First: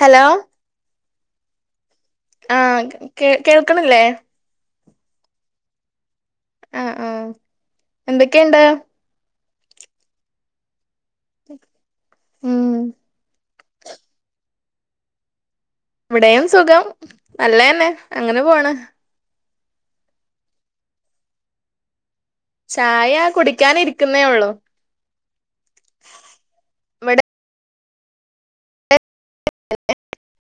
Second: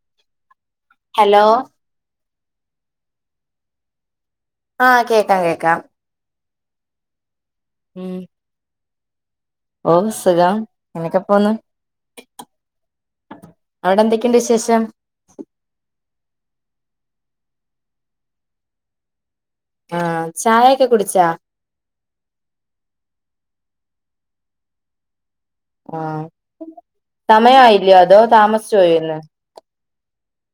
Hello hello ആ കേ കേൾക്കണല്ലേ ആ കേക്കാം കേക്കാം ആ ആ ഉം എന്തൊക്കെ ഉഉണ്ട് ഓ സുഖം ഇങ്ങനെ ഒക്കെ പോന്നു ഉം അവിടെ എന്തൊക്കെയുണ്ട് വിശേഷം? ഷം [unintelligible] ഇവിടെയും സുഖം നല്ലയെന്നെ അങ്ങനെ പോണ് ആ ചായ ഒക്കെ കുടിച്ചാ ചായ കുടിക്കാൻ ഇരിക്കുന്നേ ഒള്ളൂ ആ സമയം ആയി ഇല്ല അതോ താമസിച്ചു പോയോ ഇന്ന് [inaudible]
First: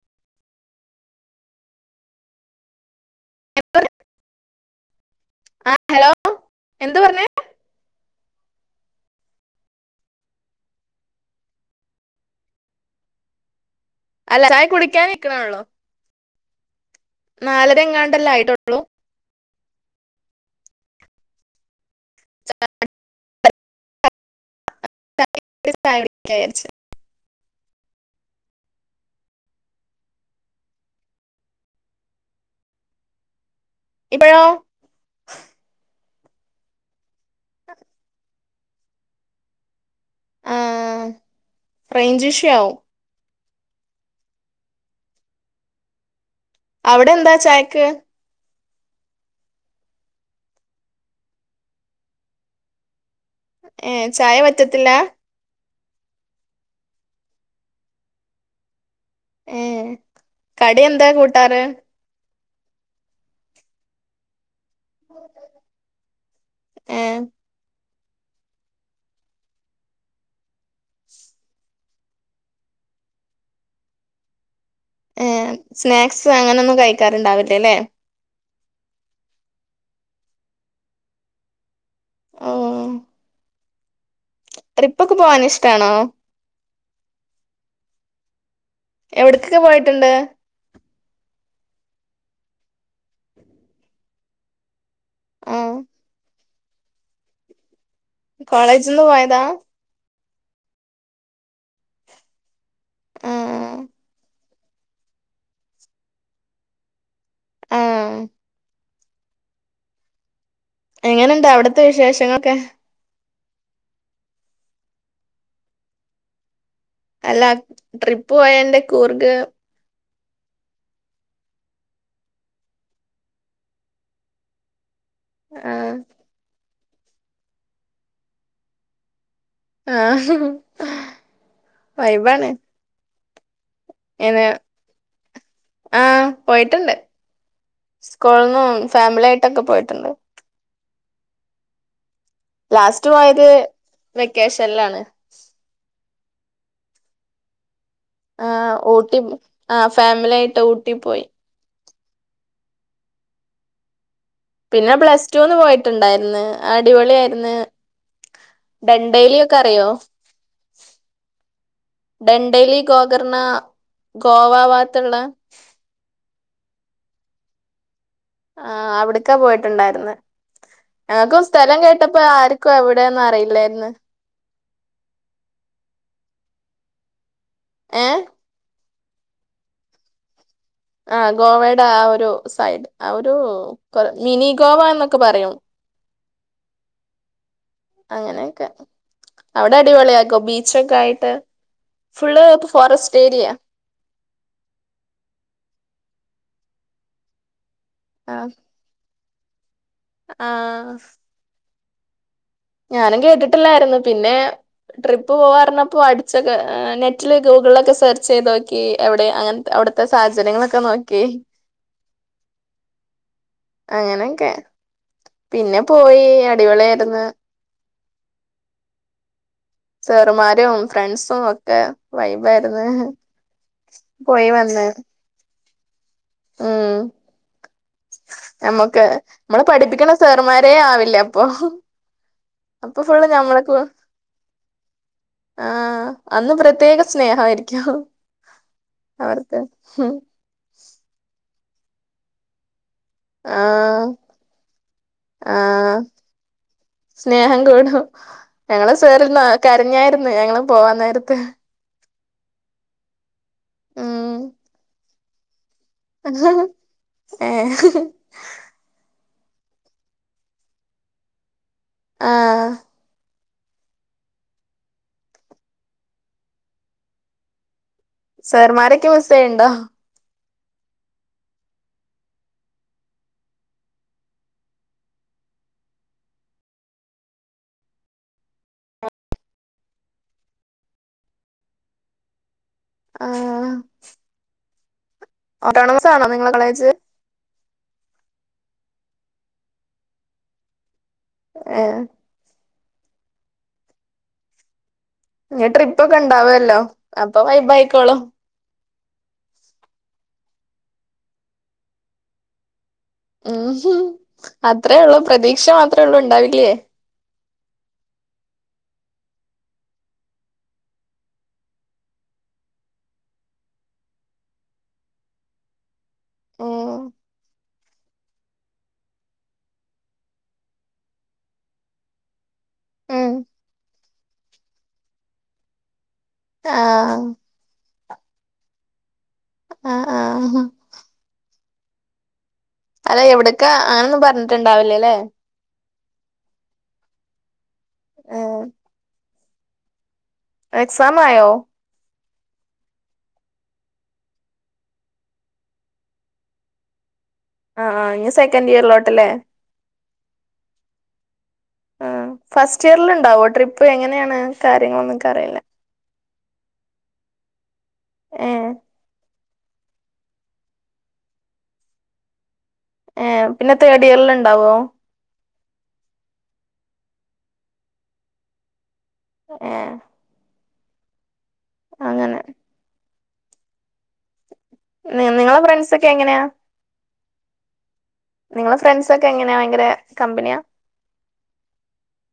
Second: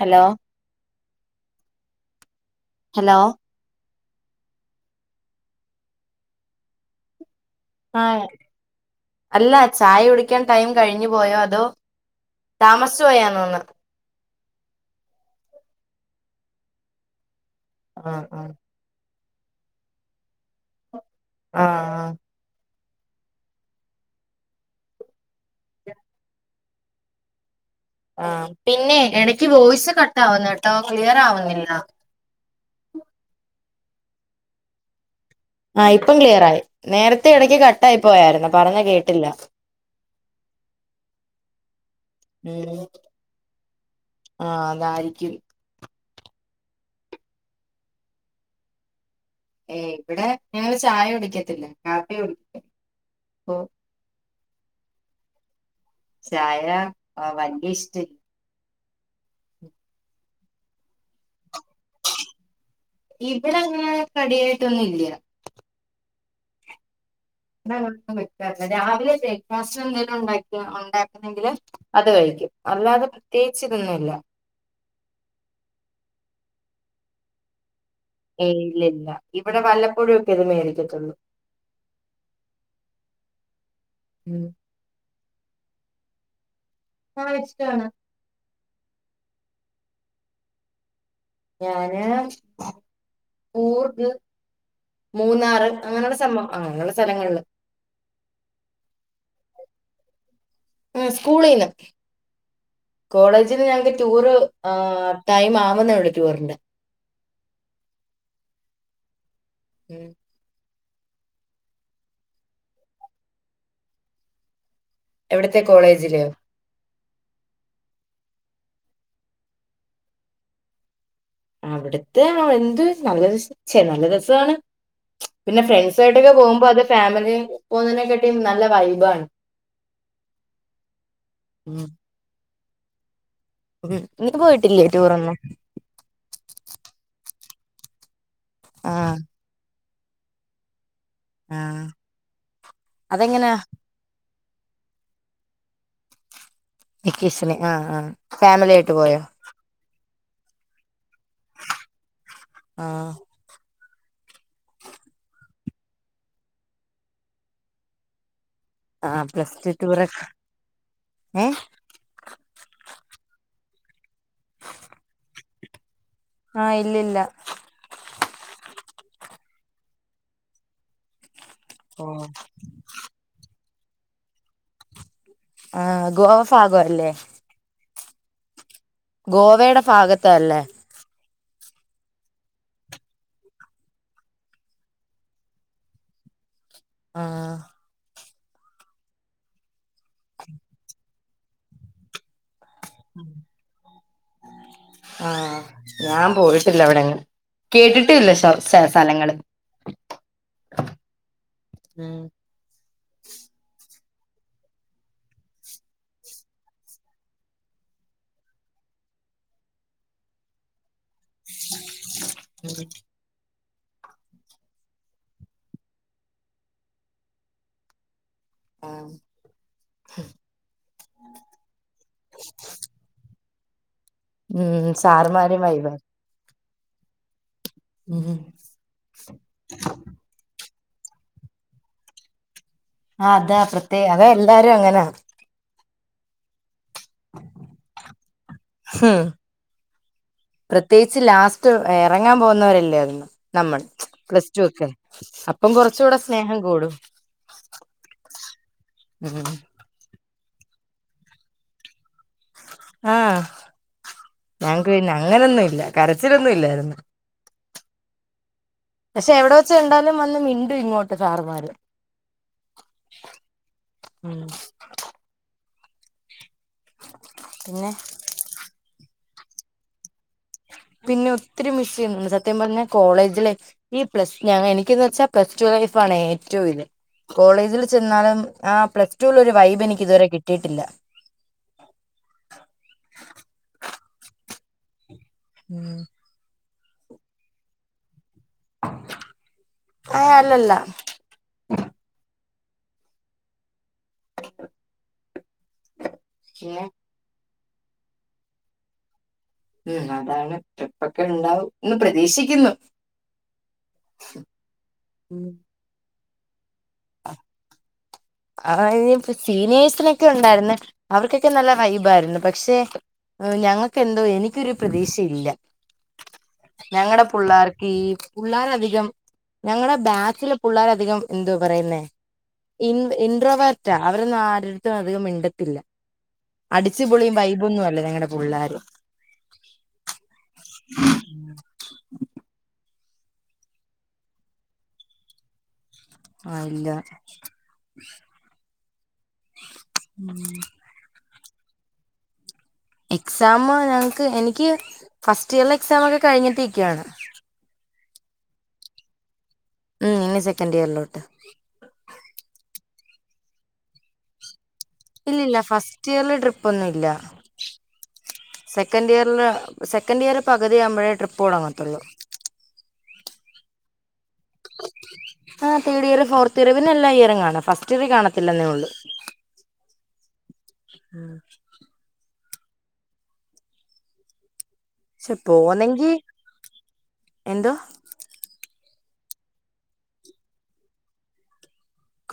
ഹലോ ഹലോ ആ ഹലോ എന്തു പറഞ്ഞേ ആ അല്ല ചായ കുടിക്കാൻ ടൈം കഴിഞ്ഞു പോയോ അതോ താമസ്ച്ചു പോയാന്ന് തോന്ന്ണ് അല്ല ചായ കുടിക്കാൻ നിക്ക്ണോള്ളു നാലര ആഹ് എങ്ങാണ്ടല്ലേ ആഹ് ആയിട്ടൊള്ളു ആ [unintelligible] ആ പിന്നെ എടക്ക് വോയ്സ് കട്ടാവ്ന്ന് കേട്ടോ ക്ലിയറാവുന്നില്ല ഇപഴോ ആ ഇപ്പം ക്ലിയറായി നേരത്തെ ഇടക്ക് കട്ടായി പോയായിരുന്നു പറഞ്ഞത് കേട്ടില്ല ആ ഫ്രഞ്ചിഷ ആവും ആ അതായിരിക്കും അവ്ടെ എന്താ ചായക്ക് ഹേ ഇവ്ടെ ഞങ്ങൾ ചായ കുടിക്കത്തില്ല കാപ്പിയാ കുടിക്ക ഏ ചായ പ റ്റത്തില്ല ചായ ആ വല്യ ഇഷ്ട ഏ കടി എന്താ കൂട്ടാറ് ഇവിടെ അങ്ങനെ കടി ട്ടൊന്നും ഇല്ല്യ ഏ [unintelligible] രാവിലെ ബ്രേക്ക്ഫാസ്റ്റ് എന്തെലും ഉണ്ടാക്കി ഉണ്ടാക്കുന്നെങ്കിൽ അത് കഴിക്കും അല്ലാതെ പ്രത്യേകിച്ച് ഇതൊന്നുയില്ല ഏ സ്നാക്സ് അങ്ങനൊന്നും കഴിക്കാറുണ്ടാവില്ലലെ ഏ ഇല്ല ഇല്ല ഇവിടെ വല്ലപ്പോഴും ഒക്കെ അത് മേടിക്കത്തൊള്ളൂ ഓ ഉം ട്രിപ്പ് ഒക്കെ പോവാൻ ഇഷ്ടാണോ? ആ വെച്ചിട്ടാണ് എവിട്ക്കൊക്കെ പോയിട്ടുണ്ട്? ഞാന് കൂർഗ് മൂന്നാറ് ആഹ് അങ്ങനെയുള്ള സം അ അങ്ങനുള്ള സ്ഥലങ്ങളിൽ കോളേജ്ന്ന് പോയതാ? ഉം സ്കൂളീന്ന് കോളേജ്ന്ന് ആഹ് ഞങ്ങക്ക് ടൂറ് ആ ടൈം ആവുന്നുള്ളു ടൂറിന്റെ ആ ഉം എങ്ങനെണ്ട് അവിടത്തെ വിശേഷങ്ങളൊക്കെ? എവിടത്തെ കോളേജിലോ? അല്ലാ ട്രിപ്പ് പോയൻ്റെ കൂർഗ്? അവിടുത്തെ എന്ത് നല്ല രച ച്ചെ നല്ല രസമാണ് പിന്നെ ആഹ് ഫ്രണ്ട്സ് ആയിട്ടൊക്കെ പോകുമ്പോ അത് ഫാമിലി പോകുന്നതിനെക്കാട്ടി നല്ല വൈബ് ആണ് ആഹ് ഉം വൈബാണ് ഉം നീ ഇങ്ങനെ പോയിട്ടില്ലേ ടൂറ് ഒന്നും ആഹ് സ്‌കൂളിൽ നിന്നും ഫാമിലി ആയിട്ടൊക്കെ പോയിട്ട് ആ ലാസ്റ്റ് പോയത് വെ വെക്കേഷനിലാണ് വെക്കേഷന് ആ ആ ആ ഊട്ടി ആ ഫാമിലി ആയിട്ട് ഊട്ടിപ്പോയി ആ പിന്നെ പ്ലസ്ടുന്ന് പോയിട്ടുണ്ടായിരുന്ന് അടിപൊളി ആയിരുന്നു ആഹ് ഡണ്ടൈലി പ്ലസ് ഒക്കെ ടു അറിയോ ടൂറൊക്കെ ഏഹ് ഡണ്ടൈലി ഗോകർണ ഗോവവാത്തുള്ള ആ ഇല്ലില്ല ആഹ് അവിടക്കാ പോയിട്ടുണ്ടായിര്ന്ന് ഞങ്ങക്ക് സ്കു സ്ഥലം കേട്ടപ്പോ ഓഹ് ആർക്കും എവിടെന്ന് അറിയില്ലായിരുന്നു [inaudible] ആ ഗോവഫാഗോ അല്ലേ ഏ ഗോവയുടെ ഭാഗത്ത് അല്ലേ ആ ഗോവയുടെ ആ ഒരു സൈഡ് ആ ഒരു മിനി ഗോവ എന്നൊക്കെ പറയും ആ അങ്ങനെയൊക്കെ അവിടെ അടിപൊളി ആട്ടോ ബീച്ചൊക്കെ ആയിട്ട് ഫുള്ള് ഫോറസ്റ്റ് ഏരിയ ആ ഞാൻ പോയിട്ടില്ല അവിടെ അങ്ങെ കേട്ടിട്ടേ ഇല്ല ആ സർ സ്ഥലങ്ങള് ആ ആ ഞാനും കേട്ടിട്ടില്ലായിരുന്നു പിന്നെ ട്രിപ്പ് പോവാ പറഞ്ഞപ്പോ അടിച്ചൊക്കെ നെറ്റില് ഗൂഗിളൊക്കെ സെർച്ച് ചെയ്ത് നോക്കി അവിടെ അങ്ങനത്തെ അവിടുത്തെ സാഹചര്യങ്ങളൊക്കെ നോക്കി ഉ [inaudible] അങ്ങനെയൊക്കെ പിന്നെ പോയി അടിപൊളിയായിരുന്നു ആ സാറുമ്മാരും ഫ്രണ്ട്സും ഒക്കെ വൈബായിരുന്നു. പോയി വന്ന് ഉം സാറുമ്മാര് വൈബ്. ആ ഉം നമ്മുക്ക് നമ്മള പഠിപ്പിക്കണ സാറന്മ തേ ആവില്ലേ അപ്പൊ. അപ്പൊ ഫുള്ള് ആ അതാ ഞമ്മളക്ക് പ്രത്യേക അതാ എല്ലാരും അങ്ങനാ. ആഹ് അന്ന് പ്രത്യേക സ്നേഹമായിരിക്കും ഉം അവർക്ക് ഉ പ്രത്യേകിച്ച് ലാസ്റ്റ് ഇറങ്ങാൻ പോകുന്നവരല്ലേ അത് നമ്മൾ ആഹ് പ്ലസ് ടു ഒക്കെ അപ്പം ആഹ് കൊറച്ച് കൂടെ സ്നേഹം കൂടൂം ഞങ്ങള് സാറിന്ന് കരഞ്ഞായിരുന്നു. ഞങ്ങള് പോവാൻ നേരത്ത്. ആഹ് ഉം ഞങ്ങക്ക് പിന്നെ അങ്ങനൊന്നും ഇല്ല. കരച്ചിലൊന്നും ഇല്ലായിരുന്നു. [inaudible] പക്ഷെ എവിടെ വെച്ച് കണ്ടാലും വന്ന് മിണ്ടും ഇങ്ങോട്ട് സാറുമ്മാര്.. ആ ഉം പിന്നെ സാറുമാരൊക്കെ മിസെയണ്ടാ. പിന്നെ ഒത്തിരി മിസ് ചെയ്യുന്നുണ്ട് സത്യം പറഞ്ഞാ കോളേജിലെ ഈ പ്ലസ് ഞ എനിക്കന്ന് വെച്ചാ പ്ലസ് ടു ലൈഫ് ആണ് ഏറ്റവും ഇത്. കോളേജിൽ ചെന്നാലും ആ പ്ലസ്ടു ലെ ഒരു വൈബ് എനിക്ക് ഇതുവരെ കിട്ടിയിട്ടില്ല. ആ [unintelligible] ഉം ആണോ നിങ്ങള കളേജ്. അഹ് അല്ലല്ല. ഏഹ് ഇനി ട്രിപ്പ് ഒക്കെ ഉണ്ടാവല്ലോ ഉം അപ്പൊ വായിക്കോളും. ഉം അതാണ് ട്രിപ്പൊക്കെ ഉണ്ടാവും എന്ന് പ്രതീക്ഷിക്കുന്നു. ഉം ഉ അത്രേ ഉള്ളൂ പ്രതീക്ഷ മാത്രേ ഉള്ളൂ. ഉണ്ടാവില്ലേ. ആ സീനിയേഴ്സിനൊക്കെ ഉണ്ടായിരുന്ന്. അവർക്കൊക്കെ നല്ല വൈബായിരുന്നു പക്ഷെ ഞങ്ങൾക്ക് എന്തോ എനിക്കൊരു പ്രതീക്ഷയില്ല. ഉം ഞങ്ങളുടെ പുള്ളാർക്ക് ഈ പുള്ളാരധികം ഞങ്ങളുടെ ബാച്ചില പുള്ളാരധികം എന്തോ പറയുന്നേ ഉം ഇൻട്രോ വാറ്റ അവരൊന്നും ആരെടുത്തും അധികം മിണ്ടത്തില്ല. അടിച്ചു ആഹ് പൊളിയും വൈബൊന്നും ങ്ങ പുള്ളാര് ആഹ് ആഹ് അല്ല എവിടക്കാ അങ്ങനൊന്നും പറഞ്ഞിട്ടുണ്ടാവില്ലല്ലേ. ആഹ് ഇല്ല ആഹ് എക്സാമായോ? എക്സാമ് ഞങ്ങക്ക് എനിക്ക് ഫസ്റ്റിയറിലെ എക്സാമൊക്കെ കഴിഞ്ഞിട്ടിരിക്കയാണ്. ആഹ് ഇനി സെക്കൻഡ് ഇയറിലോട്ടല്ലേ? ഉം ഇനി സെക്കൻഡ് ഇയറിലോട്ട് ഉം ഫസ്റ്റ് ഇയർല്ണ്ടാവോ ട്രിപ്പ്? എങ്ങനെയാണ്? കാര്യങ്ങളൊന്നും ഇൻക്കറിയില്ല പ്പൊന്നുല്ല ഏഹ് സെക്കന്റിയർലാ സെക്കന്റിയർ പകുതിയാവുമ്പഴേ ട്രിപ്പ് തൊടങ്ങത്തുള്ളൂ ഏഹ് പിന്നെ തേർഡിയർല്ണ്ടാവോ? ആ തേർഡിയർ ഫോർത്ത് ഇയർ പിന്നെ എല്ലാ ഇയറും കാണും. ഫസ്റ്റ് ഇയറിൽ കാണത്തില്ലന്നേ ഒള്ളൂ ഏഹ് ഉം അങ്ങനെ നിങ്ങളെ ഫ്രണ്ട്സൊക്കെ എങ്ങനെയാ? എന്തുവാ? നിങ്ങളെ ഫ്രണ്ട്സൊക്കെ എങ്ങനെയാ ഭയങ്കര കമ്പനിയാ?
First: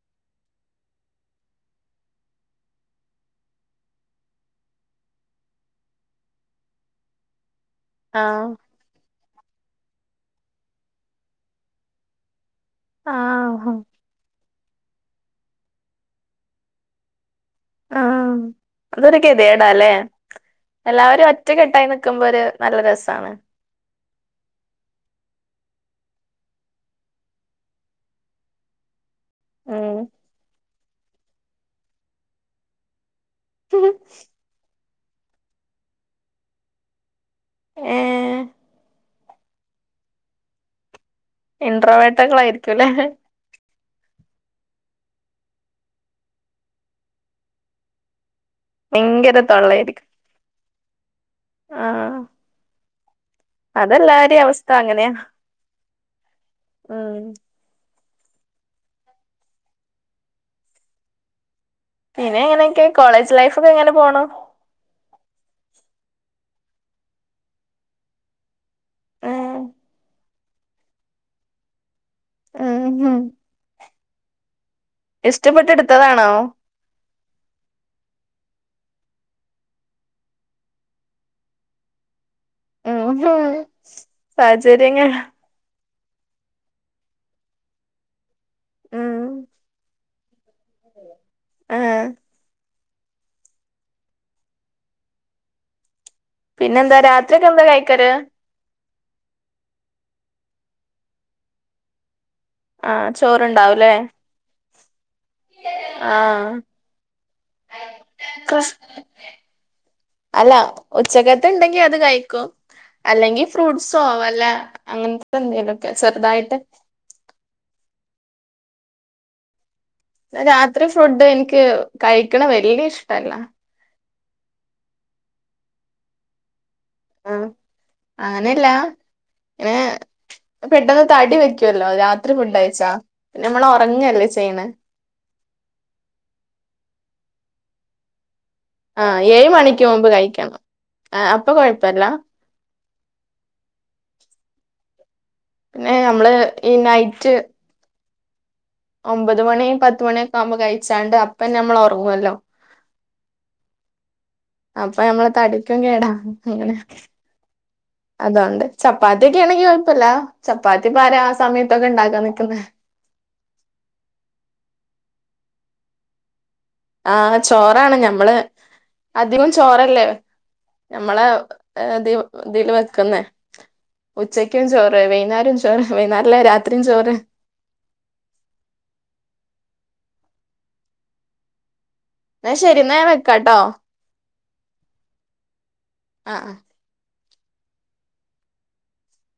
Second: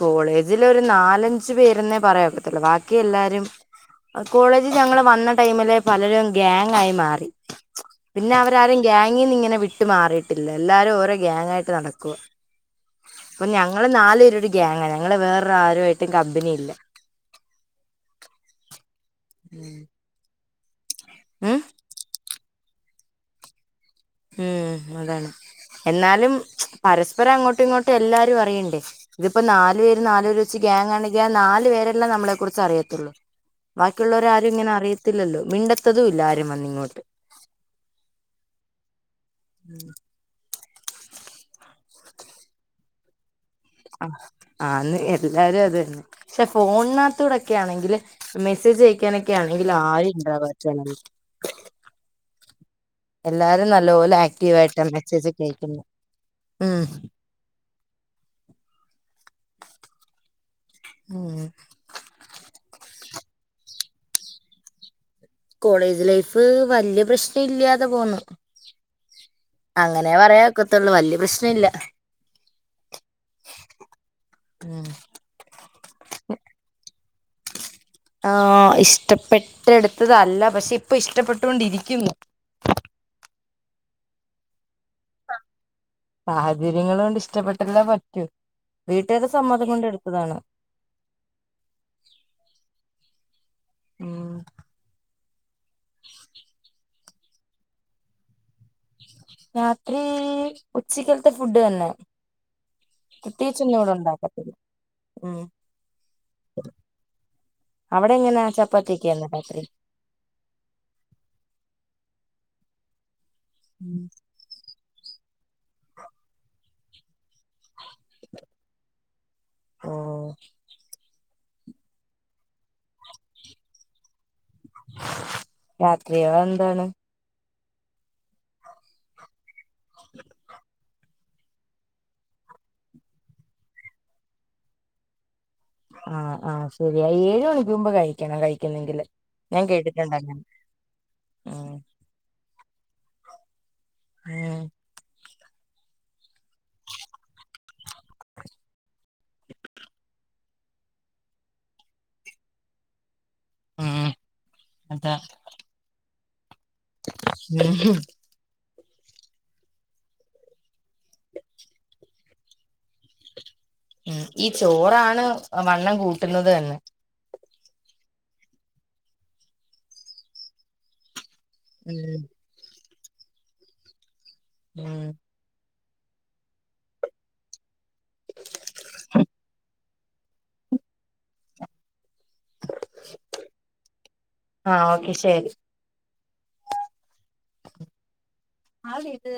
കോളേജിലൊരു നാലഞ്ച് പേരെന്നെ പറയാ ഒക്കത്തുള്ളു. ബാക്കി എല്ലാരും, കോളേജി ഞങ്ങള് വന്ന ടൈമിലേ പലരും ഗ്യാങ്ങായി മാറി. പിന്നെ ആഹ് അവരാരും ഗ്യാങ്ങീന്ന് ഇങ്ങനെ ട്ട് മാറിയിട്ടില്ല. എല്ലാരും ഓരോ ഗ്യാങ്ങായിട്ട് നടക്കുവാ അപ്പൊ ആഹ് ഞങ്ങള് നാല് ഗ്യാങ്ങാ. ഞങ്ങള് വേറൊരു ആരുവായിട്ടും കമ്പനി ഇല്ല ആഹ് അതൊര് ഗതികേടാല്ലെ? എല്ലാവരും ഉം ഒറ്റക്കെട്ടായി നിക്കുമ്പൊരു നല്ല രസാണ്. ഉം അതാണ്. എന്നാലും പരസ്പരം അങ്ങോട്ടു ഇങ്ങോട്ടു എല്ലാരു അറിയണ്ടേ? ഇതിപ്പോ നാല് ഉം പേര് നാല് പേര് വച്ച് ഗ്യാങ്ങാണെങ്കി ആ നാല് പേരല്ലേ നമ്മളെക്കുറിച്ചറിയത്തുള്ളൂ. ബാക്കിയുള്ളവരാരു ഇങ്ങനെ അറിയത് ത്തില്ലല്ലോ മിണ്ടത്തതു ഇല്ല ആരും വന്നിങ്ങോട്ട് ഏഹ് ഉം ഇൻട്രോവേട്ടകളായിരിക്കു അല്ലേ? ആ ആന്ന് എല്ലാരു അത് തന്നെ. പക്ഷെ ഫോണിനകത്തോടെക്കെ ആണെങ്കില് മെസ്സേജ് ഭയങ്കര അയക്കാനൊക്കെയാണെങ്കില് തൊള്ളായിരിക്കും ആര് ഇണ്ടാവാ [unintelligible] ആഹ് എല്ലാരും നല്ലപോലെ അതെല്ലാരിം അവസ്ഥ ആക്റ്റീവായിട്ടാണ് അങ്ങനെയാ മെസ്സേജൊക്കെ അയക്കുന്നെ. ഉം ഉം പിന്നെ എങ്ങനെയൊക്കെ കോളേജ് ലൈഫ് ഒക്കെ എങ്ങനെ പോണ്? കോളേജ് ലൈഫ് വല്യ പ്രശ്നം ഇല്ലാതെ പോന്ന്. ഉം ക്കത്തുള്ളു. വല്യ പ്രശ്ന ഇല്ല. ഉം ഇഷ്ടപ്പെട്ടെടുത്തതാണോ? ആഹ് ഇഷ്ടപ്പെട്ടെടുത്തതല്ല, പക്ഷെ ഇപ്പൊ ഇഷ്ടപ്പെട്ടോണ്ടിരിക്കുന്നു. ഉം സാഹചര്യങ്ങൾ സാഹചര്യങ്ങൾ കൊണ്ട് ഇഷ്ടപ്പെട്ടല്ലെ പറ്റൂ. വീട്ട്കാരുടെ സമ്മതം കൊണ്ട് എടുത് അതാണ് ആ ഉം ഉം [unintelligible] പിന്നെന്താ? രാത്രിയൊക്കെ എന്താ കഴിക്കാറ്? രാത്രീ, ഉച്ചക്കലത്തെ ഫുഡ് തന്നെ. ആ പ്രത്യേകിച്ചൊന്നും ഇവിടെ ചോറ്ണ്ടാവൂല്ലേ? ഉണ്ടാക്കത്തില്ല ഉം ആ അവിടെ എങ്ങനാ ചപ്പാത്തിയൊക്കെയാന്നോ രാത്രി അല്ല ഉച്ചക്കത്തെ ഉണ്ടെങ്കി അത് കയിക്കും. അല്ലെങ്കി ഫ് ഫ്രൂട്ട്സോ വല്ല അങ്ങനെന്ത് എന്തേലൊക്കെ ചെറ്തായിട്ട്. ഓ രാത്രി ഫ് ഫുഡ് എനിക്ക് കഴിക്കണ വല്യ ഇഷ്ടല്ല. രാത്രിയോ? അതെന്താണ്? അങ്ങനെയല്ലാ ഏഹ് പെട്ടെന്ന് തടി വയ്ക്കുവല്ലോ രാത്രി ഫുഡ് കയിച്ചാ പിന്നെ നമ്മള് ഒറങ്ങല്ലേ ചെയ്യണേ ആ ആ ശരിയാ ഏഴ് മണിക്ക് മുമ്പ് കഴിക്കണം കഴി ആ ഏഴ് മണിക്ക് മുമ്പ് കഴിക്കണം അപ്പൊ ഉം കൊഴപ്പല്ല പിന്നെ നമ്മള് ഈ നൈറ്റ് ഒമ്പത് മണി പത്തുമണിഒക്കെ ആമ്പോ കഴിച്ചാണ്ട് അപ്പോ നമ്മൾ ഒറങ്ങുവല്ലോ ആഹ് അപ്പൊ നമ്മടെ തടിക്കും കേടാ അങ്ങനെ ഉം അതൊണ്ട് ചപ്പാത്തി ഒക്കെയാണെങ്കി കൊഴപ്പല്ല ചപ്പാത്തിപ്പാരാ ആ സമയത്തൊക്കെ ഇണ്ടാക്കാൻ നിക്കുന്നേ ഉം ഈ ചോറാണ് വണ്ണം കൂട്ടുന്നത് തന്നെ ആഹ് ചോറാണ് ഞമ്മ് നമ്മള് അധികം ചോറല്ലേ നമ്മളെ അതെയോ ഉം എന്തേലും ക്ക്ന്നെ ഉച്ചക്കും ചോറ് ഉം വൈകുന്നേരം ചോ ത് വൈനെരിലേ രാത്രി ചോറ് എന്നാ ശരി എന്ന ഞാൻ വെക്കാട്ടോ ആഹ് ഓക്കെ ആഹ് ആഹ് ആര് ഇത്